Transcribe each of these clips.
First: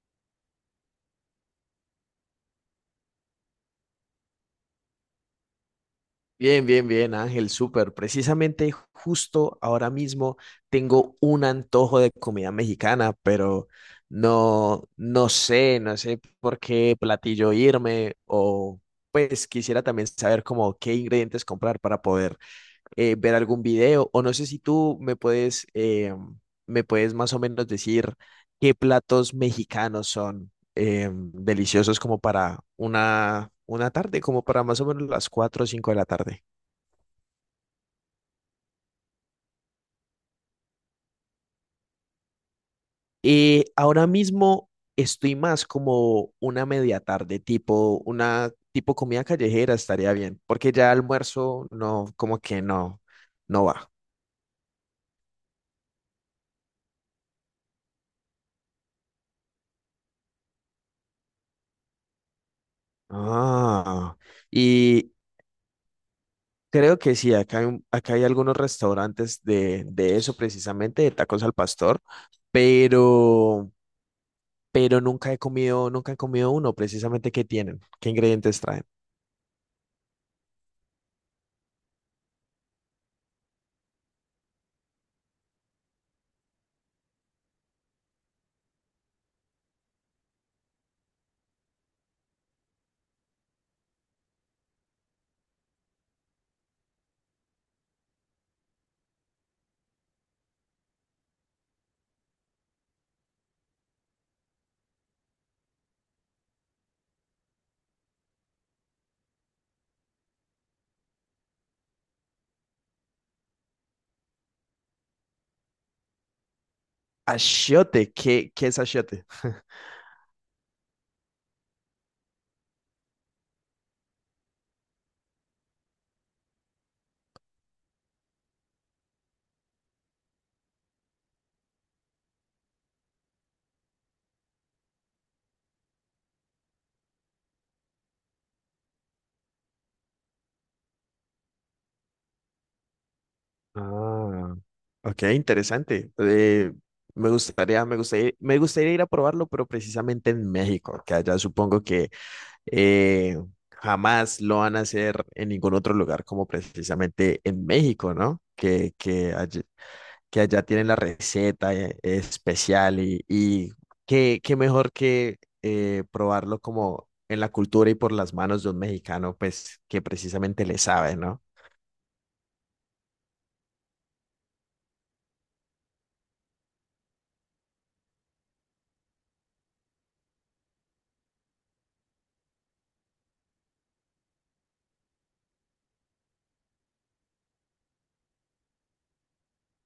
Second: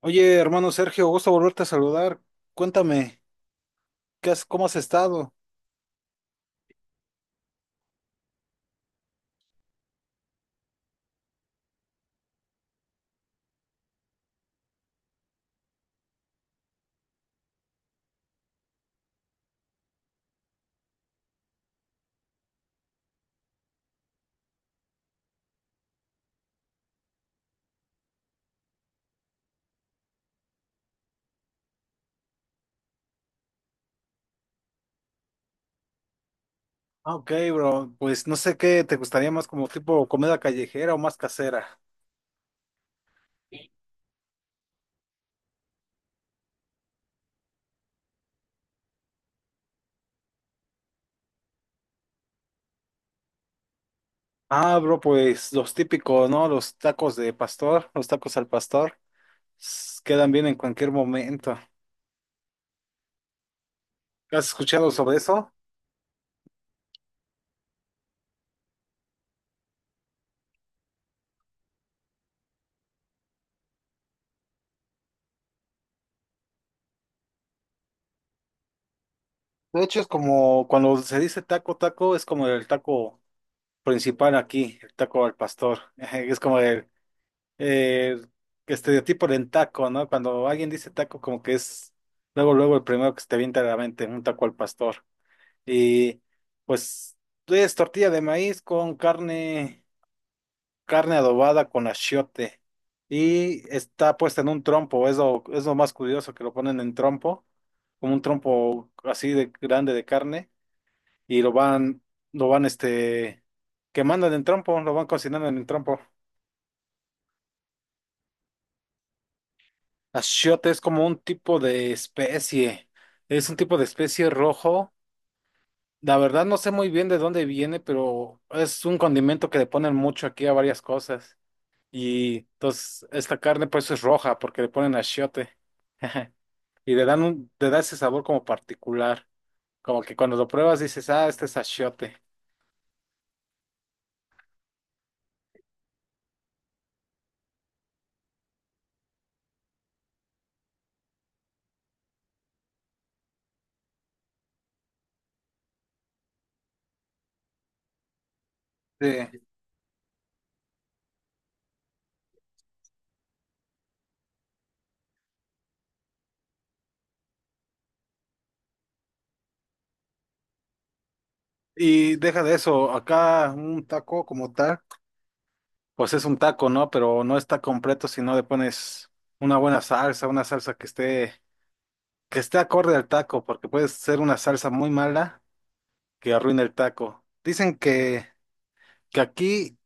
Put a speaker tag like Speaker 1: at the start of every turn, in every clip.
Speaker 1: Oye, hermano Sergio, gusto volverte a saludar. Cuéntame, cómo has estado?
Speaker 2: Bien, bien, bien, Ángel, súper. Precisamente justo ahora mismo tengo un antojo de comida mexicana, pero no, no sé por qué platillo irme o pues quisiera también saber como qué ingredientes comprar para poder ver algún video o no sé si tú me puedes más o menos decir qué platos mexicanos son deliciosos como para una tarde, como para más o menos las 4 o 5 de la tarde.
Speaker 1: Ok, bro, pues no sé qué te gustaría más como tipo comida callejera o más casera.
Speaker 2: Ahora mismo estoy más como una media tarde, tipo una tipo comida callejera estaría bien, porque ya almuerzo no, como que no, no va.
Speaker 1: Ah, bro, pues los típicos, ¿no? Los tacos al pastor, quedan bien en cualquier momento.
Speaker 2: Ah,
Speaker 1: ¿Has escuchado
Speaker 2: y
Speaker 1: sobre eso?
Speaker 2: creo que sí, acá hay algunos restaurantes de eso precisamente, de tacos al pastor, pero, pero nunca he comido uno precisamente que tienen, qué ingredientes traen.
Speaker 1: De hecho, es como cuando se dice taco, es como el taco principal aquí, el taco al pastor. Es como el estereotipo del taco, ¿no? Cuando alguien dice taco, como que es luego, luego el primero que se te viene a la mente, un taco al pastor. Y pues es tortilla de maíz con carne, carne adobada con achiote. Y está puesta en un trompo, es lo más curioso que lo ponen en trompo, como un trompo así de grande de carne y lo van quemando en el trompo, lo van cocinando en el trompo.
Speaker 2: Achiote, ¿qué es achiote?
Speaker 1: Achiote es como un tipo de especie, es un tipo de especie rojo. La verdad no sé muy bien de dónde viene, pero es un condimento que le ponen mucho aquí a varias cosas. Y entonces esta carne pues es roja porque le ponen achiote. Y le da ese sabor como particular. Como que cuando lo pruebas dices, ah, este es achiote.
Speaker 2: Ah, ok, interesante. Me gustaría ir a probarlo, pero precisamente en México, que allá supongo que eh, jamás lo van a hacer en ningún otro lugar como precisamente en México, ¿no? Que, que
Speaker 1: Sí.
Speaker 2: allí- que allá tienen la receta especial y qué mejor que probarlo como en la cultura y por las manos de un mexicano, pues que precisamente le sabe, ¿no?
Speaker 1: Y deja de eso, acá un taco como tal. Pues es un taco, ¿no? Pero no está completo si no le pones una buena salsa, una salsa que esté acorde al taco, porque puede ser una salsa muy mala que arruine el taco. Que aquí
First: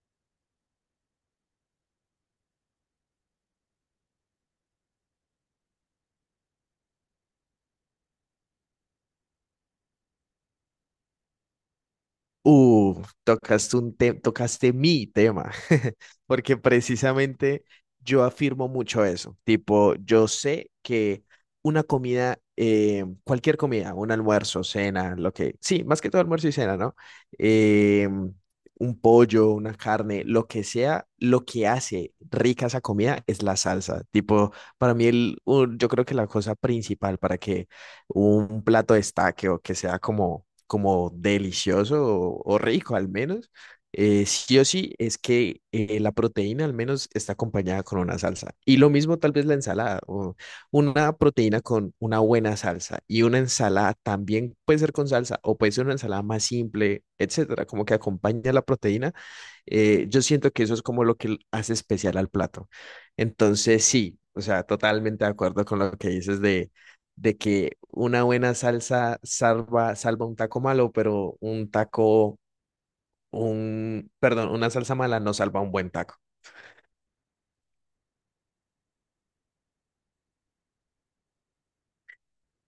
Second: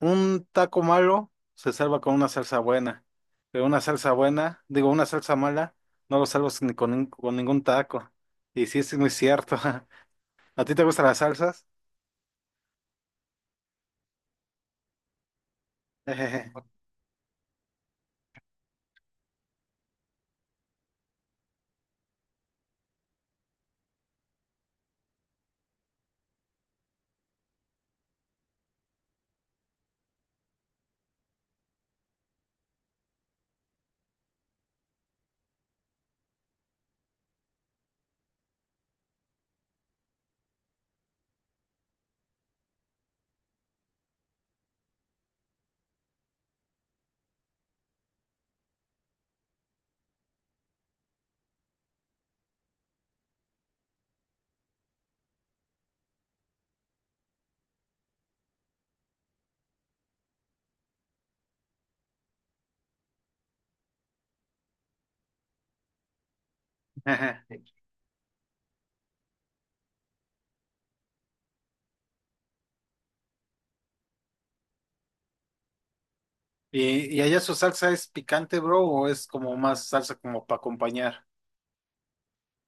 Speaker 1: un taco malo se salva con una salsa buena, pero una salsa mala, no lo salvas ni con, nin- con ningún taco. Y sí, sí es muy cierto. ¿A ti te gustan las salsas?
Speaker 2: Tocaste mi tema, porque precisamente yo afirmo mucho eso. Tipo, yo sé que cualquier comida, un almuerzo, cena, lo que, sí, más que todo almuerzo y cena, ¿no? Eh, un pollo, una carne, lo que sea, lo que hace rica esa comida es la salsa. Tipo, para mí, yo creo que la cosa principal para que un plato destaque o que sea como delicioso o rico al menos, sí o sí es que la proteína al menos está acompañada con una salsa. Y lo mismo tal vez la ensalada, o una proteína con una buena salsa y una ensalada también puede ser con salsa o puede ser una ensalada más simple, etcétera, como que acompaña la proteína. Yo siento que eso es como lo que hace especial al plato. Entonces, sí, o sea, totalmente de acuerdo con lo que dices de,
Speaker 1: Jejeje.
Speaker 2: que una buena salsa salva un taco malo, pero perdón, una salsa mala no salva un buen taco.
Speaker 1: ¿Y allá su salsa es picante, bro, o es como más salsa como para acompañar?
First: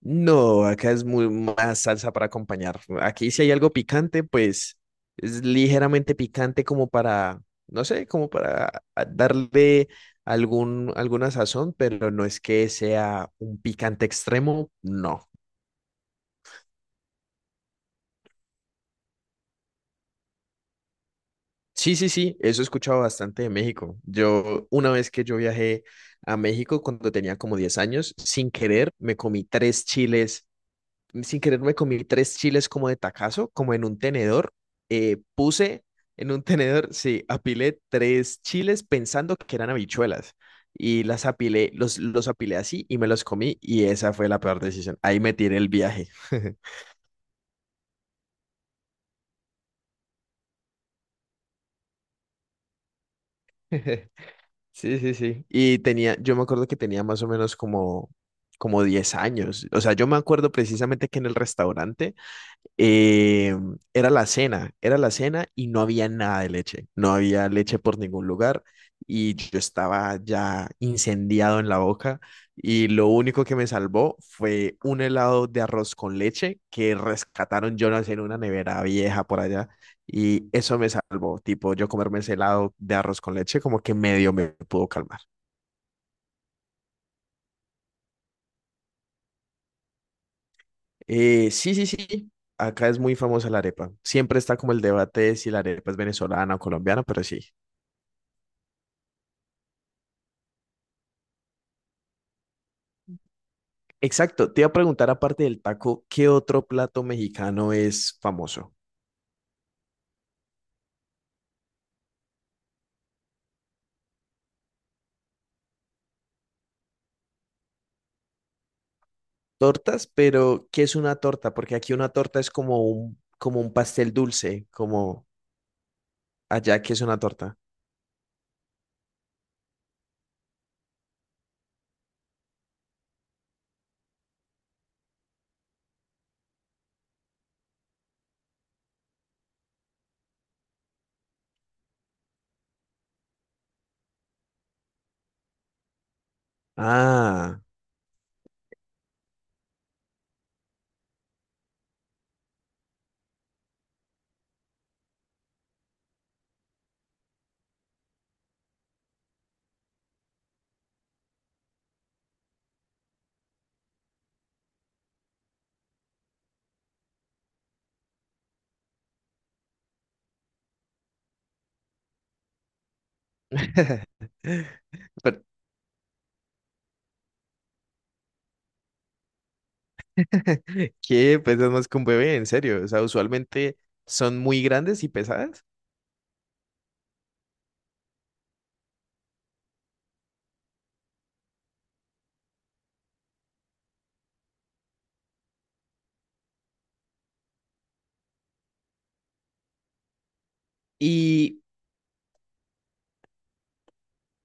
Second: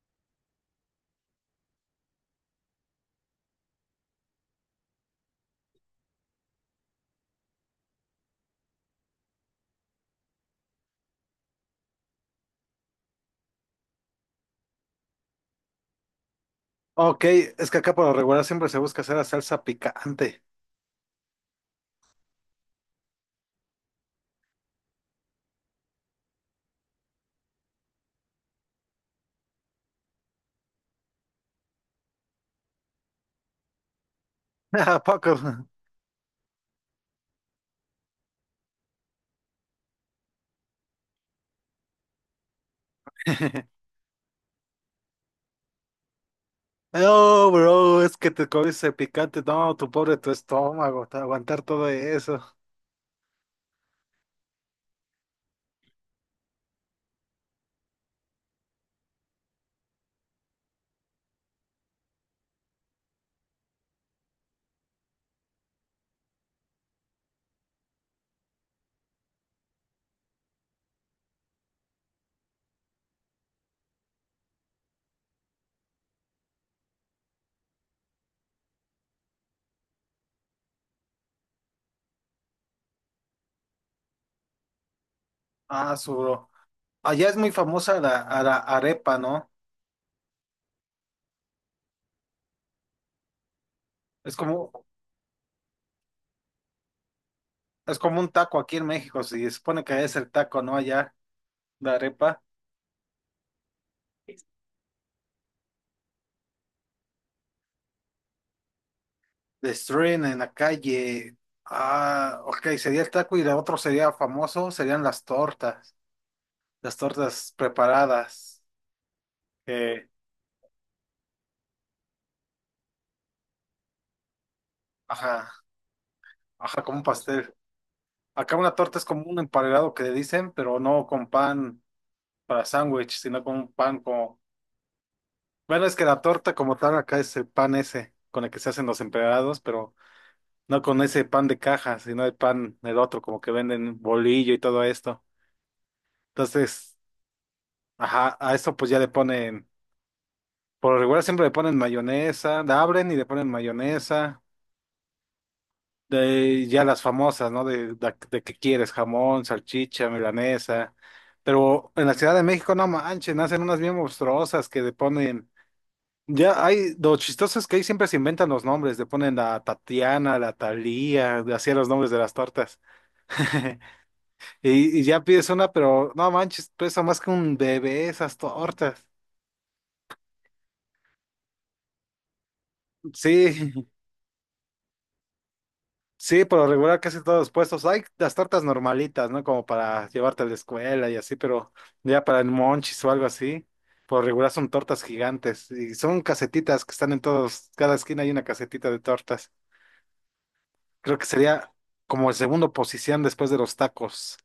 Speaker 2: No, acá es muy más salsa para acompañar. Aquí si hay algo picante, pues es ligeramente picante como para, no sé, como para darle alguna sazón, pero no es que sea un picante extremo, no.
Speaker 1: Ok, es que acá por lo regular siempre se busca hacer la salsa picante.
Speaker 2: Sí, sí, sí, eso he escuchado bastante de México. Una vez que yo viajé a México cuando tenía como 10 años, sin querer, me comí tres chiles sin querer me comí tres chiles como de tacazo, como en un tenedor.
Speaker 1: ¿A
Speaker 2: Eh,
Speaker 1: poco?
Speaker 2: puse en un tenedor, sí, apilé tres chiles pensando que eran habichuelas y los apilé así y me los comí y esa fue la peor decisión. Ahí me tiré el viaje.
Speaker 1: No, bro, es que te comiste picante. No, tu pobre tu estómago, te aguantar todo eso.
Speaker 2: Sí, sí, sí. Y yo me acuerdo que tenía más o menos como 10 años. O sea, yo me acuerdo precisamente que en el restaurante. Eh, era la cena, era la cena y no había nada de leche, no había leche por ningún lugar y yo estaba ya incendiado en la boca y lo único que me salvó fue un helado de arroz con leche que rescataron yo no sé, en una nevera vieja por allá y eso me salvó, tipo yo comerme ese helado de arroz con leche como que medio me pudo calmar.
Speaker 1: Ah, su bro. Allá es muy famosa a la arepa, ¿no?
Speaker 2: Sí, sí, sí. Acá es muy famosa la arepa.
Speaker 1: Es
Speaker 2: Siempre está como el
Speaker 1: como,
Speaker 2: debate de si la arepa es venezolana o colombiana, pero sí.
Speaker 1: es como un taco aquí en México, si se supone que allá es el taco, ¿no? Allá, la arepa.
Speaker 2: Exacto, te iba a preguntar aparte del taco, ¿qué otro plato mexicano es famoso?
Speaker 1: Destruyen en la calle. Ah, ok, sería el taco y la otro sería famoso, serían las tortas. Las tortas preparadas. eh,
Speaker 2: Tortas, pero ¿qué es una torta? Porque aquí una torta es como un pastel dulce, como
Speaker 1: ajá, ajá,
Speaker 2: allá, ¿qué
Speaker 1: como
Speaker 2: es
Speaker 1: un
Speaker 2: una
Speaker 1: pastel.
Speaker 2: torta?
Speaker 1: Acá una torta es como un emparedado que le dicen, pero no con pan para sándwich, sino con un pan como... Bueno, es que la torta como tal acá es el pan ese con el que se hacen los emparedados, pero no con ese pan de caja, sino el pan del otro, como que venden bolillo y todo esto. Entonces,
Speaker 2: Ah,
Speaker 1: ajá, a eso pues ya le ponen... Por lo regular siempre le ponen mayonesa, la abren y le ponen mayonesa, de ya las famosas, ¿no? De que quieres, jamón, salchicha, milanesa. Pero en la Ciudad de México, no manchen, hacen unas bien monstruosas que le ponen. Ya hay, lo chistoso es que ahí siempre se inventan los nombres, le ponen la Tatiana, la Thalía, así los nombres de las tortas. Y ya
Speaker 2: pero,
Speaker 1: pides una, pero no manches, pesa más que un bebé esas tortas.
Speaker 2: ¿qué? Pesas más que un bebé, en serio. O sea, usualmente
Speaker 1: Sí,
Speaker 2: son muy grandes y pesadas.
Speaker 1: sí, por lo regular casi todos los puestos. Hay las tortas normalitas, ¿no? Como para llevarte a la escuela y así, pero ya para el monchis o algo así, por lo regular son tortas gigantes y son casetitas que están en todos, cada esquina hay una casetita de tortas. Creo que
Speaker 2: Y...
Speaker 1: sería como el segundo posición después de los tacos.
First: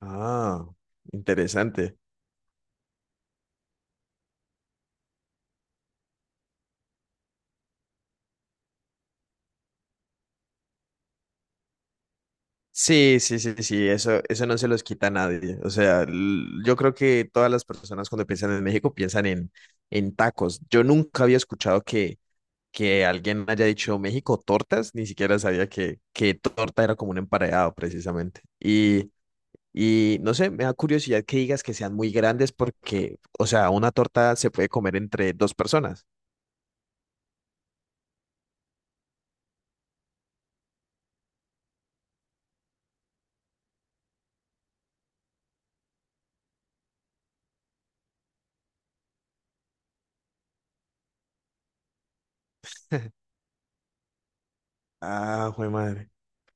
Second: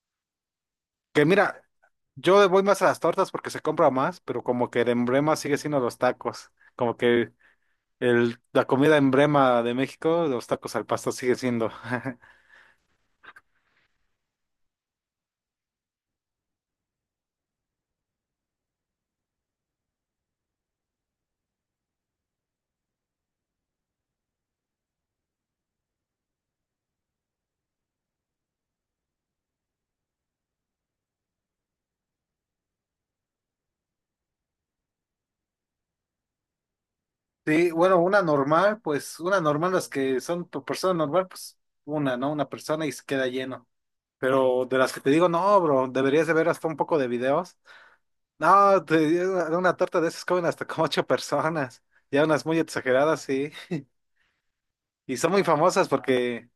Speaker 2: Ah,
Speaker 1: Que mira,
Speaker 2: interesante.
Speaker 1: yo voy más a las tortas porque se compra más, pero como que el emblema sigue siendo los tacos. Como que la comida emblema de México, los tacos al pastor sigue siendo.
Speaker 2: Sí, sí, sí, sí, sí, eso no se los quita a nadie. O sea, yo creo que todas las personas cuando piensan en México piensan en tacos. Yo nunca había escuchado que, alguien haya dicho México tortas, ni siquiera sabía que, torta era como un emparedado precisamente. Y no sé, me da curiosidad que digas que sean muy grandes porque, o sea, una torta se puede comer entre dos personas.
Speaker 1: Sí, bueno, pues una normal, las que son por persona normal, pues una, ¿no? Una persona y se queda lleno. Pero de las que te digo, no, bro, deberías de ver hasta un poco de videos. No, digo, una torta de esas comen hasta como ocho personas. Ya unas muy exageradas, sí. Y son muy
Speaker 2: Ah, jue
Speaker 1: famosas
Speaker 2: madre.
Speaker 1: porque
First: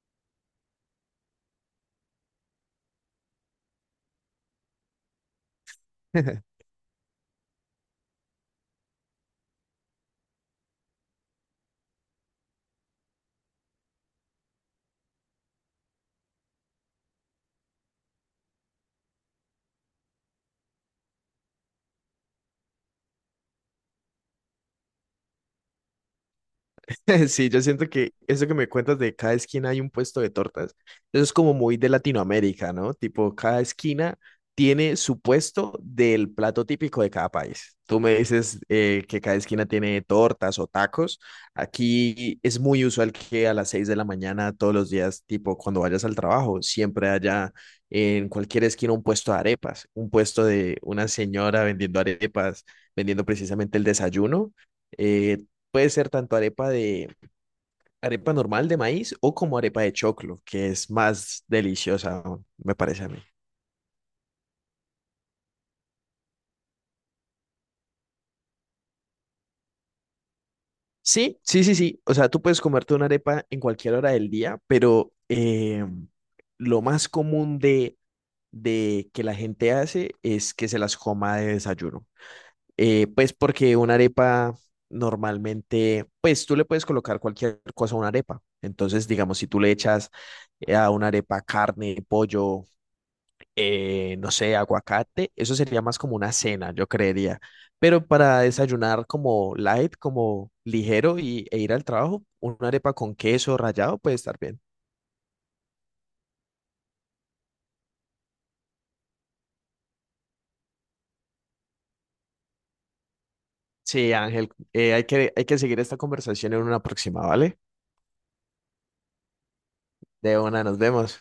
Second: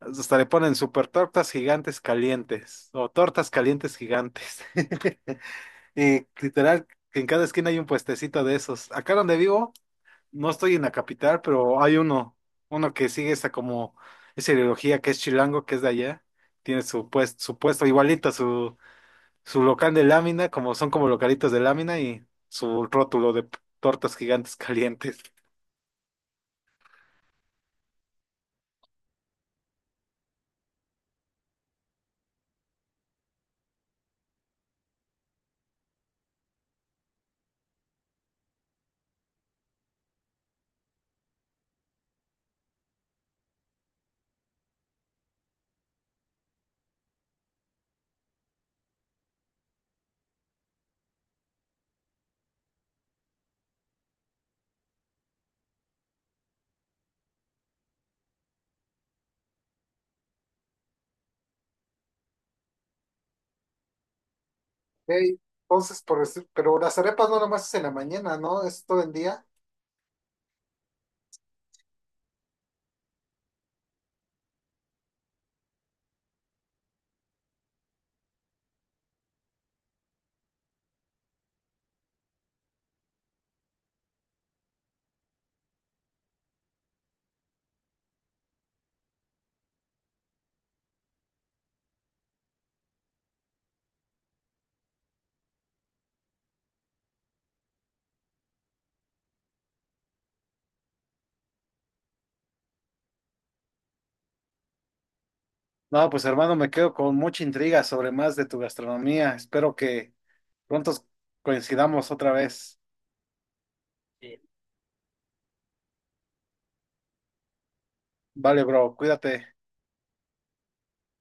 Speaker 1: hasta le ponen super tortas gigantes calientes o tortas calientes gigantes. Y literal, que en cada esquina hay un puestecito de esos. Acá donde vivo. No estoy en la capital, pero hay uno, uno que sigue esa como, esa ideología que es chilango, que es de allá. Tiene su puesto igualito, su local de lámina, como son como localitos de lámina y su rótulo de tortas gigantes calientes.
Speaker 2: Sí, yo siento que eso que me cuentas de cada esquina hay un puesto de tortas, eso es como muy de Latinoamérica, ¿no? Tipo, cada esquina tiene su puesto del plato típico de cada país. Tú me dices que cada esquina tiene tortas o tacos. Aquí es muy usual que a las 6 de la mañana todos los días, tipo cuando vayas al trabajo, siempre haya en cualquier esquina un puesto de arepas, un puesto de una señora vendiendo arepas, vendiendo precisamente el desayuno. Eh, Puede ser tanto arepa normal de maíz o como arepa de choclo, que es más deliciosa, aún, me parece a mí.
Speaker 1: Ey, Entonces, por decir- pero las arepas no nomás es en la mañana, ¿no? Es todo el día.
Speaker 2: Sí, sí, sí, sí. O sea, tú puedes comerte una arepa en cualquier hora del día, pero lo más común de que la gente hace es que se las coma de desayuno. Pues porque una arepa normalmente, pues tú le puedes colocar cualquier cosa a una arepa. Entonces, digamos, si tú le echas a una arepa carne, pollo, no sé, aguacate, eso sería más como una cena, yo creería. Pero para desayunar como light, como ligero y, e ir al trabajo, una arepa con queso rallado puede estar bien.
Speaker 1: No, pues hermano, me quedo con mucha intriga sobre más de tu gastronomía. Espero que pronto coincidamos otra vez.
Speaker 2: Sí,
Speaker 1: Sí.
Speaker 2: Ángel, hay que seguir esta conversación en una próxima, ¿vale?
Speaker 1: Vale, bro, cuídate.
Speaker 2: De una, nos vemos.